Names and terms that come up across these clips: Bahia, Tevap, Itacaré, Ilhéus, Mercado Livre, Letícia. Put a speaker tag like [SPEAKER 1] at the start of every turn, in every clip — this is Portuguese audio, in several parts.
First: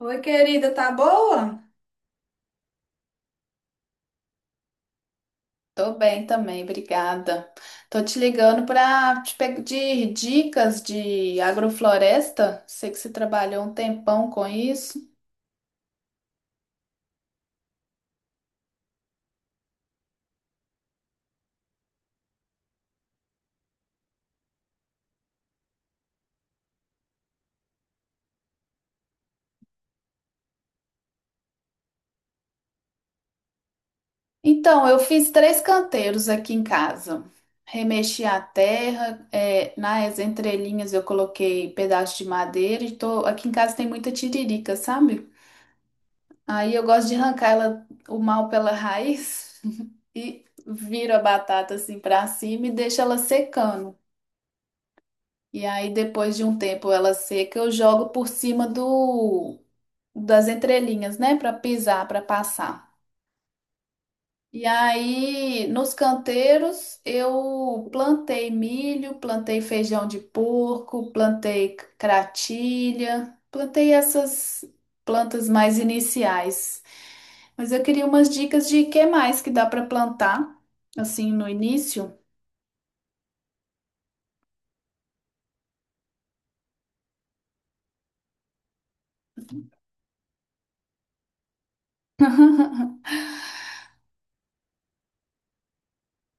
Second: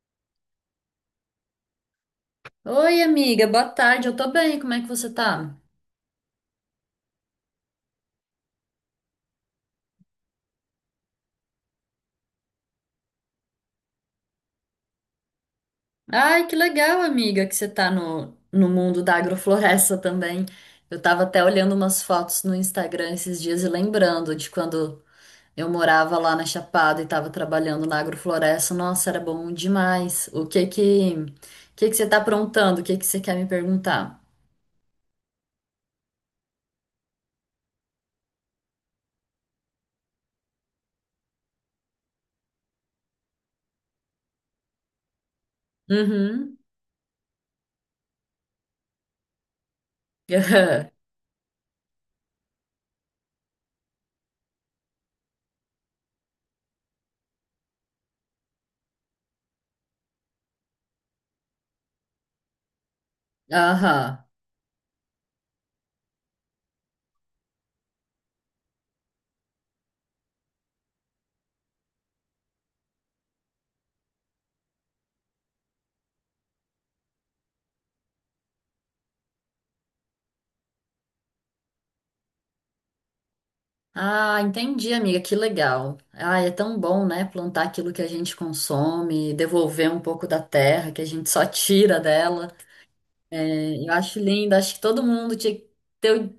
[SPEAKER 1] Oi, querida, tá boa?
[SPEAKER 2] Oi, amiga, boa tarde. Eu tô bem, como é que você tá?
[SPEAKER 1] Tô bem também, obrigada. Tô te ligando para te pedir dicas de agrofloresta. Sei que você trabalhou um tempão com isso.
[SPEAKER 2] Ai, que legal, amiga, que você tá no mundo da agrofloresta também. Eu tava até olhando umas fotos no Instagram esses dias e lembrando de quando eu morava lá na Chapada e tava trabalhando na agrofloresta. Nossa, era bom demais. O que que você tá aprontando? O que que você quer me perguntar?
[SPEAKER 1] Então, eu fiz três canteiros aqui em casa. Remexi a terra, nas entrelinhas eu coloquei pedaço de madeira aqui em casa tem muita tiririca, sabe?
[SPEAKER 2] Uhum.
[SPEAKER 1] Aí eu gosto de arrancar ela, o mal pela raiz e viro a batata assim para cima e deixo ela secando. E aí, depois de um tempo ela seca, eu jogo por cima do das entrelinhas, né? Para pisar, para passar.
[SPEAKER 2] Aham.
[SPEAKER 1] E aí, nos canteiros, eu plantei milho, plantei feijão de porco, plantei cratilha, plantei essas plantas mais iniciais. Mas eu queria umas dicas de que mais que dá para plantar, assim, no início.
[SPEAKER 2] Ah, entendi, amiga, que legal. Ah, é tão bom, né? Plantar aquilo que a gente consome, devolver um pouco da terra que a gente só tira dela. É, eu acho lindo, acho que todo mundo tinha que ter,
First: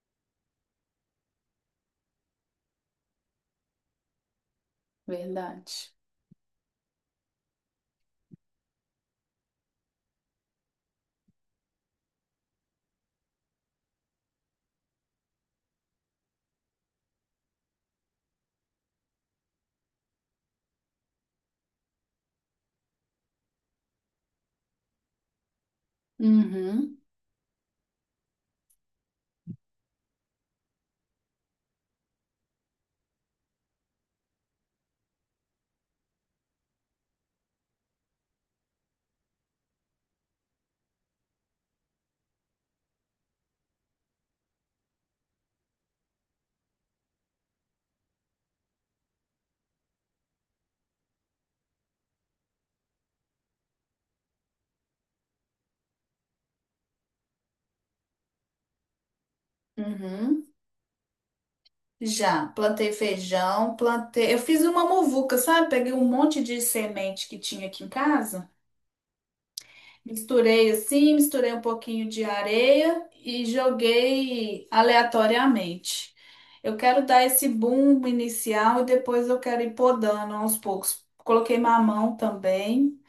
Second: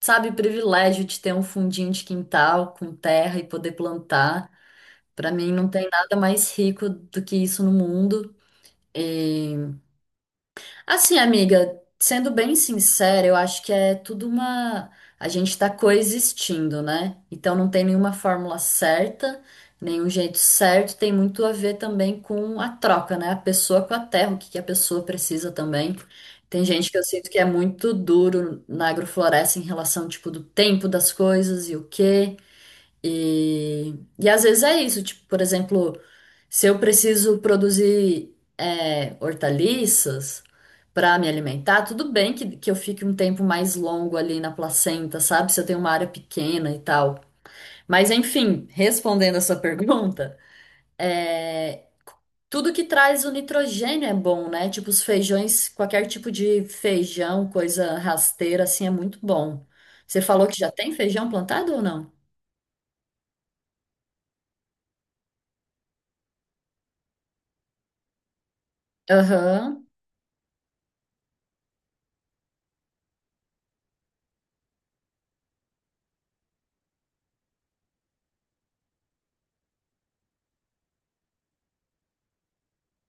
[SPEAKER 2] sabe, o privilégio de ter um fundinho de quintal com terra e poder plantar. Para mim, não tem
[SPEAKER 1] Verdade.
[SPEAKER 2] nada mais rico do que isso no mundo. Assim, amiga, sendo bem sincera, eu acho que é tudo uma. A gente tá coexistindo, né? Então não tem nenhuma fórmula certa, nenhum jeito certo. Tem muito a ver também com a troca, né? A pessoa com a terra, o que que a pessoa precisa também. Tem gente
[SPEAKER 1] Uhum,
[SPEAKER 2] que eu sinto que é muito duro na agrofloresta em relação, tipo, do tempo das coisas e o quê. E, e às vezes é isso, tipo, por exemplo, se eu preciso produzir hortaliças para me alimentar, tudo bem que eu fique um tempo mais longo ali na placenta, sabe? Se eu tenho uma área pequena e tal. Mas enfim, respondendo a sua pergunta, é, tudo que traz o nitrogênio é bom, né? Tipo, os feijões, qualquer tipo de feijão, coisa rasteira, assim, é muito bom. Você falou
[SPEAKER 1] uhum.
[SPEAKER 2] que já tem feijão plantado ou não?
[SPEAKER 1] Já, plantei feijão, plantei. Eu fiz uma muvuca, sabe? Peguei um monte de semente que tinha aqui em casa,
[SPEAKER 2] Aham.
[SPEAKER 1] misturei assim, misturei um pouquinho de areia e joguei aleatoriamente. Eu quero dar esse boom inicial e depois eu quero ir podando aos poucos. Coloquei mamão também,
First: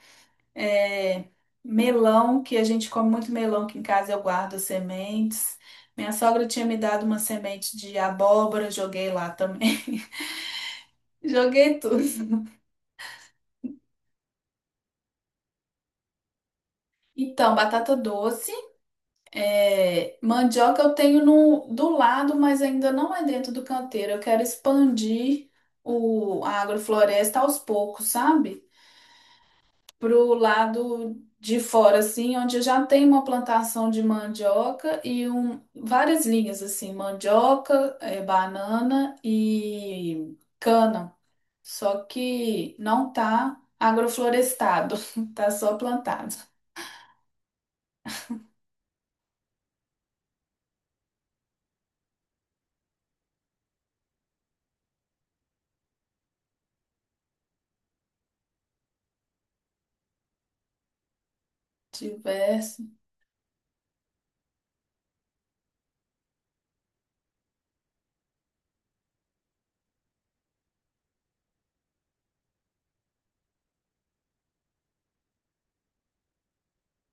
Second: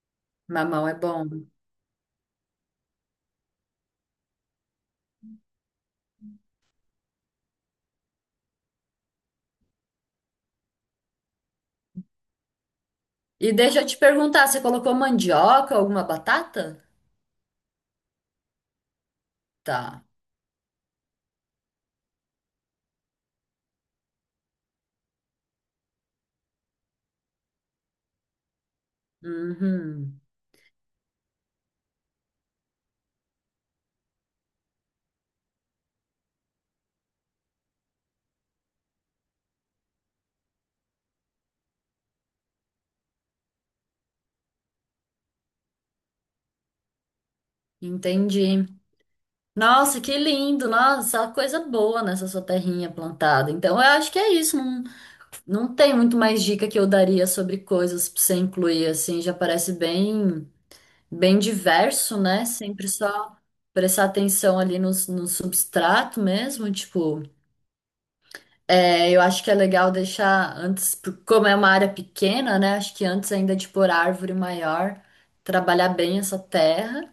[SPEAKER 2] Mamão é
[SPEAKER 1] é,
[SPEAKER 2] bom.
[SPEAKER 1] melão, que a gente come muito melão aqui em casa, eu guardo as sementes. Minha sogra tinha me dado uma semente de abóbora, joguei lá também. Joguei tudo.
[SPEAKER 2] E deixa eu te perguntar, você colocou mandioca, alguma batata?
[SPEAKER 1] Então, batata doce,
[SPEAKER 2] Tá.
[SPEAKER 1] mandioca eu tenho no, do lado, mas ainda não é dentro do canteiro. Eu quero expandir a agrofloresta aos poucos, sabe?
[SPEAKER 2] Uhum.
[SPEAKER 1] Pro lado de fora, assim, onde eu já tem uma plantação de mandioca e um, várias linhas, assim, mandioca, banana e cana. Só que não tá agroflorestado, tá só plantado.
[SPEAKER 2] Entendi. Nossa, que lindo! Nossa, só coisa boa nessa sua terrinha plantada. Então, eu acho que é isso. Não, não tem muito mais dica que eu daria sobre coisas pra você incluir, assim. Já parece bem, bem diverso, né?
[SPEAKER 1] Diversos.
[SPEAKER 2] Sempre só prestar atenção ali no substrato mesmo, tipo. É, eu acho que é legal deixar antes, como é uma área pequena, né? Acho que antes ainda de pôr árvore maior, trabalhar bem essa terra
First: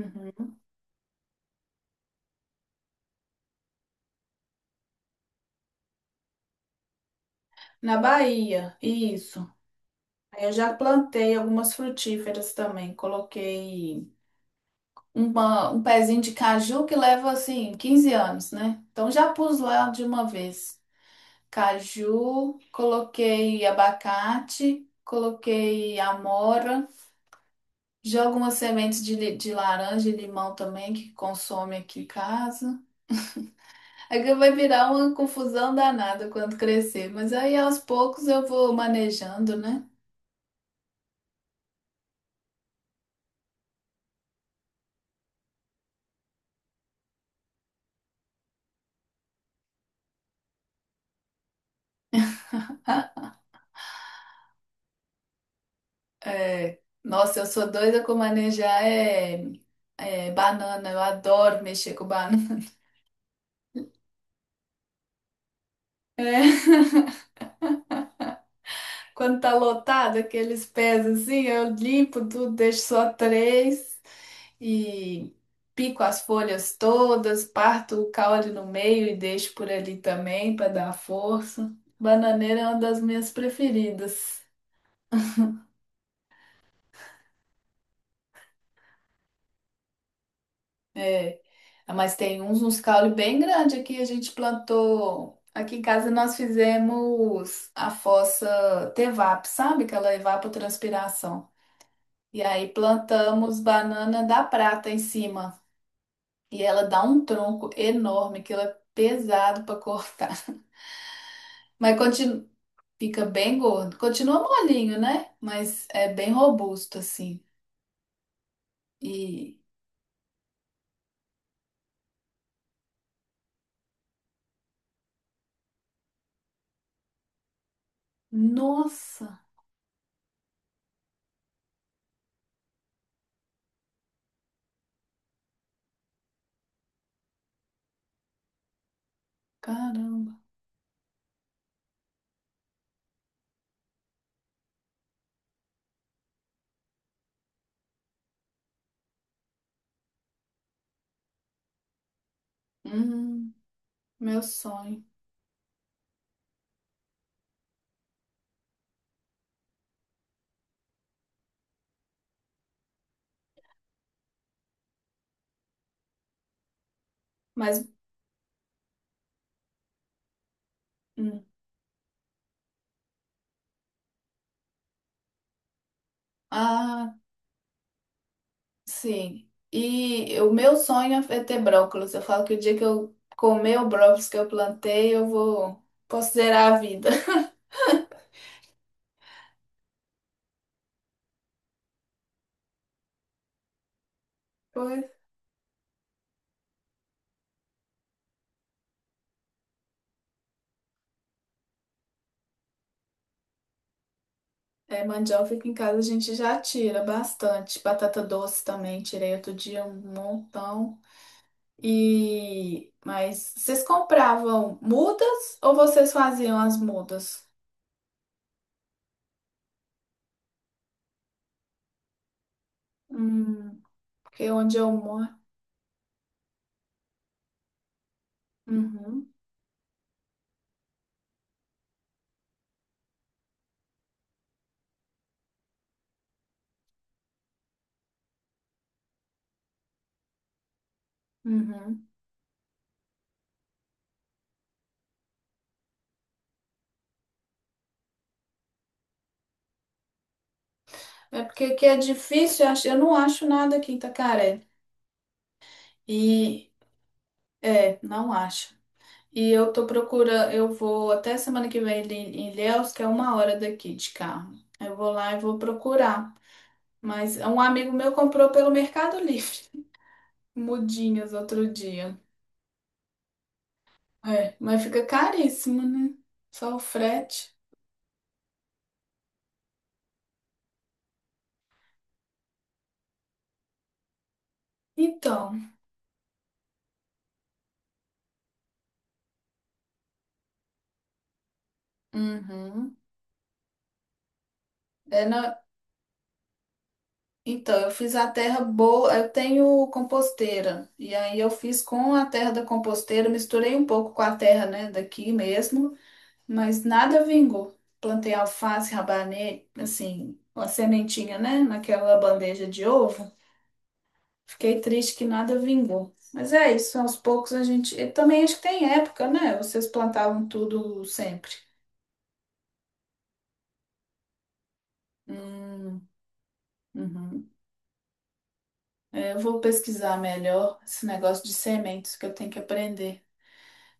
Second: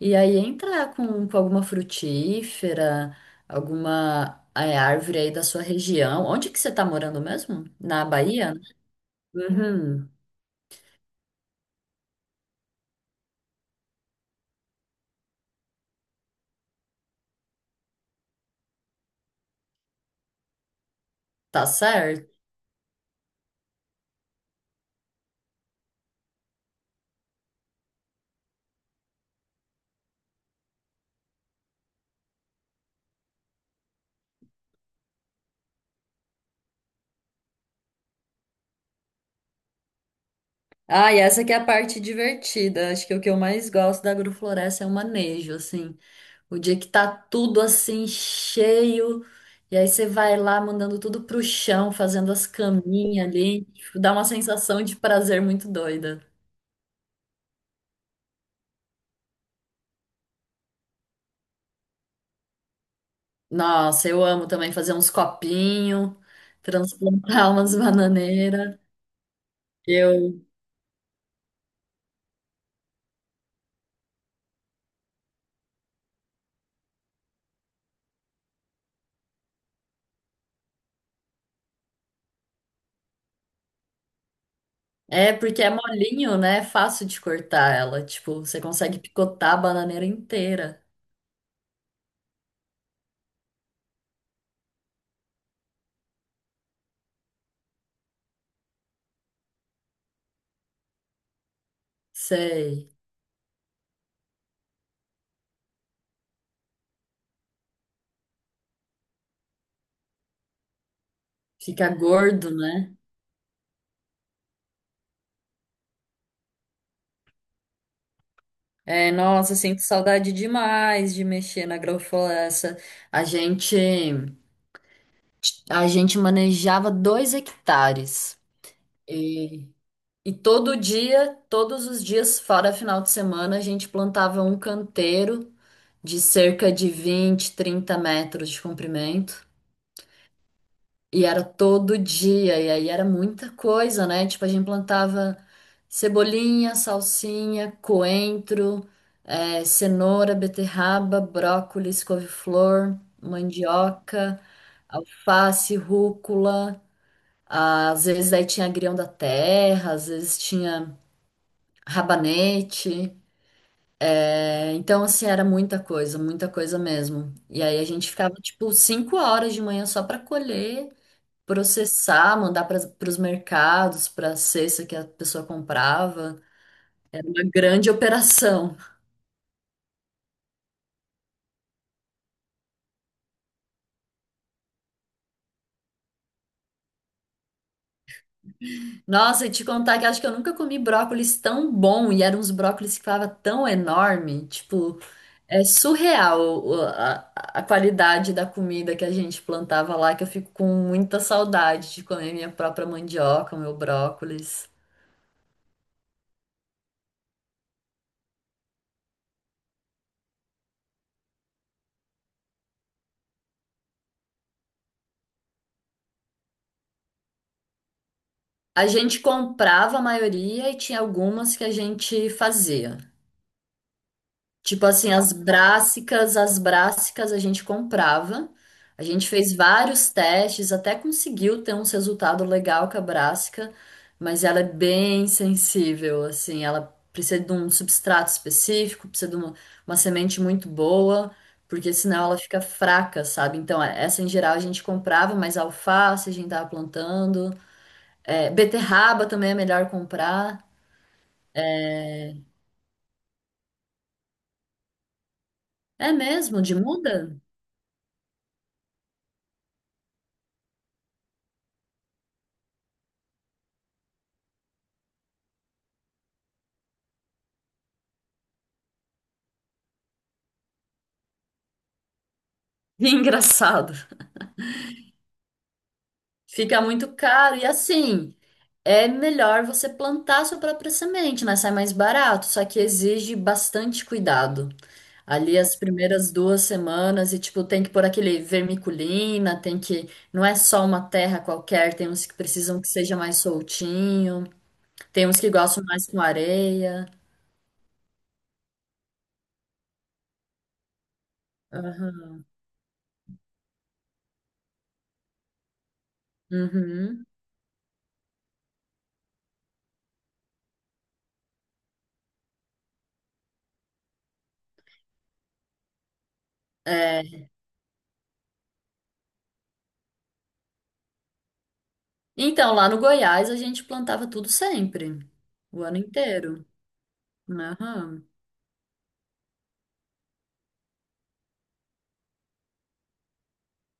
[SPEAKER 2] e aí entrar com alguma frutífera, alguma árvore aí da sua região. Onde que você tá morando mesmo?
[SPEAKER 1] Na
[SPEAKER 2] Na Bahia?
[SPEAKER 1] Bahia, isso.
[SPEAKER 2] Uhum,
[SPEAKER 1] Aí eu já plantei algumas frutíferas também. Coloquei um pezinho de caju que leva assim 15 anos, né? Então já pus lá de uma vez.
[SPEAKER 2] tá certo.
[SPEAKER 1] Caju, coloquei abacate, coloquei amora, jogo umas sementes de, de laranja e limão também que consome aqui em casa. É que vai virar uma confusão danada quando crescer, mas aí aos poucos eu vou manejando, né?
[SPEAKER 2] Ah, e essa que é a parte divertida. Acho que o que eu mais gosto da agrofloresta é o manejo, assim. O dia que tá tudo assim cheio, e aí você vai lá mandando tudo pro chão, fazendo as caminhas ali, tipo, dá uma sensação de prazer muito doida.
[SPEAKER 1] É, nossa, eu sou doida com manejar banana. Eu adoro mexer com banana.
[SPEAKER 2] Nossa, eu amo também fazer uns copinhos,
[SPEAKER 1] É,
[SPEAKER 2] transplantar umas bananeiras.
[SPEAKER 1] quando tá lotado,
[SPEAKER 2] Eu...
[SPEAKER 1] aqueles pés assim, eu limpo tudo, deixo só três e pico as folhas todas, parto o caule no meio e deixo por ali também para dar força. Bananeira é uma das minhas preferidas.
[SPEAKER 2] É porque é molinho, né? É fácil de cortar ela. Tipo, você consegue picotar a bananeira inteira.
[SPEAKER 1] É, ah, mas tem uns, uns caule bem grande aqui. A gente plantou. Aqui em casa nós fizemos a fossa Tevap, sabe? Que ela evapotranspiração. E aí
[SPEAKER 2] Sei.
[SPEAKER 1] plantamos banana da prata em cima. E ela dá um tronco enorme, que ela é pesado para cortar.
[SPEAKER 2] Fica
[SPEAKER 1] Mas continua,
[SPEAKER 2] gordo, né?
[SPEAKER 1] fica bem gordo. Continua molinho, né? Mas é bem robusto assim.
[SPEAKER 2] É, nossa,
[SPEAKER 1] E
[SPEAKER 2] sinto saudade demais de mexer na agrofloresta. A gente, a gente manejava 2 hectares.
[SPEAKER 1] nossa,
[SPEAKER 2] E, e todo dia, todos os dias, fora final de semana, a gente plantava um canteiro de cerca de 20, 30 metros de comprimento.
[SPEAKER 1] caramba.
[SPEAKER 2] E era todo dia, e aí era muita coisa, né? Tipo, a gente plantava cebolinha, salsinha, coentro, cenoura, beterraba, brócolis, couve-flor,
[SPEAKER 1] Hum, meu
[SPEAKER 2] mandioca,
[SPEAKER 1] sonho.
[SPEAKER 2] alface, rúcula. Ah, às vezes aí tinha agrião da terra, às vezes tinha rabanete. Então, assim, era muita coisa mesmo. E aí
[SPEAKER 1] Mas
[SPEAKER 2] a gente ficava, tipo, 5 horas de manhã só para colher
[SPEAKER 1] hum.
[SPEAKER 2] processar, mandar para os mercados, para a cesta que a pessoa comprava.
[SPEAKER 1] Ah,
[SPEAKER 2] Uma grande operação.
[SPEAKER 1] sim. E o meu sonho é ter brócolis. Eu falo que o dia que eu comer o brócolis que eu plantei, eu vou considerar a vida.
[SPEAKER 2] Nossa, e te contar que acho que eu nunca comi brócolis tão bom e eram uns brócolis que ficava tão enorme. Tipo,
[SPEAKER 1] Pois
[SPEAKER 2] é surreal a qualidade da comida que a gente plantava lá, que eu fico com muita saudade de comer minha própria mandioca, meu brócolis.
[SPEAKER 1] é, mandioca aqui em casa a gente já tira bastante. Batata doce também, tirei outro dia um montão. E mas vocês compravam mudas ou vocês faziam as mudas?
[SPEAKER 2] A gente comprava a maioria e tinha algumas que a gente fazia.
[SPEAKER 1] Hum, porque onde
[SPEAKER 2] Tipo
[SPEAKER 1] eu
[SPEAKER 2] assim,
[SPEAKER 1] moro.
[SPEAKER 2] as brássicas a gente comprava. A gente
[SPEAKER 1] Uhum,
[SPEAKER 2] fez vários testes, até conseguiu ter uns resultados legal com a brássica, mas ela é bem sensível, assim, ela precisa de um substrato específico, precisa de uma semente muito boa, porque
[SPEAKER 1] uhum.
[SPEAKER 2] senão ela fica fraca, sabe? Então, essa em geral a gente comprava, mas alface a gente tava plantando, beterraba também é melhor comprar.
[SPEAKER 1] É porque aqui é difícil, eu não acho nada aqui em Itacaré.
[SPEAKER 2] É mesmo,
[SPEAKER 1] E
[SPEAKER 2] de muda?
[SPEAKER 1] É, não acho. E eu tô procurando, eu vou até semana que vem ali em Ilhéus, que é uma hora daqui de carro. Eu vou lá e vou procurar. Mas um amigo meu comprou pelo Mercado Livre, mudinhas outro dia.
[SPEAKER 2] Engraçado.
[SPEAKER 1] É, mas fica caríssimo, né? Só o
[SPEAKER 2] Fica muito
[SPEAKER 1] frete.
[SPEAKER 2] caro. E assim, é melhor você plantar sua própria semente, né? Sai mais barato, só que exige bastante cuidado. Ali
[SPEAKER 1] Então,
[SPEAKER 2] as primeiras 2 semanas, e tipo, tem que pôr aquele vermiculina, tem que. Não é só uma terra qualquer, tem uns que precisam que
[SPEAKER 1] uhum.
[SPEAKER 2] seja mais soltinho,
[SPEAKER 1] É
[SPEAKER 2] tem uns que
[SPEAKER 1] na-
[SPEAKER 2] gostam mais com areia.
[SPEAKER 1] Então, eu fiz a terra boa, eu tenho composteira. E aí eu fiz com a
[SPEAKER 2] Aham.
[SPEAKER 1] terra da composteira, misturei um pouco com a terra, né, daqui mesmo. Mas nada
[SPEAKER 2] Uhum.
[SPEAKER 1] vingou. Plantei alface, rabanete, assim, uma sementinha, né? Naquela bandeja de ovo. Fiquei triste que nada vingou. Mas é isso, aos
[SPEAKER 2] É.
[SPEAKER 1] poucos a gente. E também acho que tem época, né? Vocês plantavam tudo sempre.
[SPEAKER 2] Então, lá no Goiás, a gente plantava tudo sempre, o ano
[SPEAKER 1] Hum,
[SPEAKER 2] inteiro.
[SPEAKER 1] uhum.
[SPEAKER 2] Aham.
[SPEAKER 1] É, eu vou pesquisar melhor esse negócio de sementes que eu tenho que aprender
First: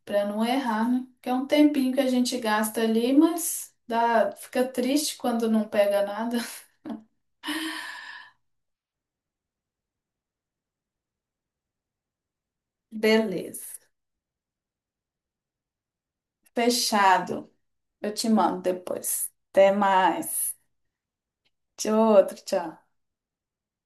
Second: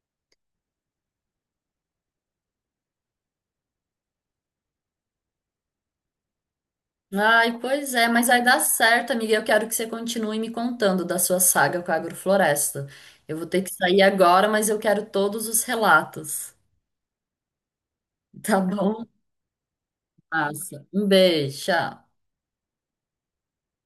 [SPEAKER 1] para não errar, né? Que é um tempinho que a gente gasta ali, mas dá, fica triste quando não pega nada.
[SPEAKER 2] Ai, pois é, mas vai dar certo, amiga. Eu quero que você continue me contando da sua saga com a agrofloresta. Eu vou ter que
[SPEAKER 1] Beleza.
[SPEAKER 2] sair agora, mas eu quero todos os relatos.
[SPEAKER 1] Fechado. Eu te
[SPEAKER 2] Tá
[SPEAKER 1] mando
[SPEAKER 2] bom?
[SPEAKER 1] depois. Até mais.
[SPEAKER 2] Massa. Um beijo, tchau.
[SPEAKER 1] Tchau, outro, tchau.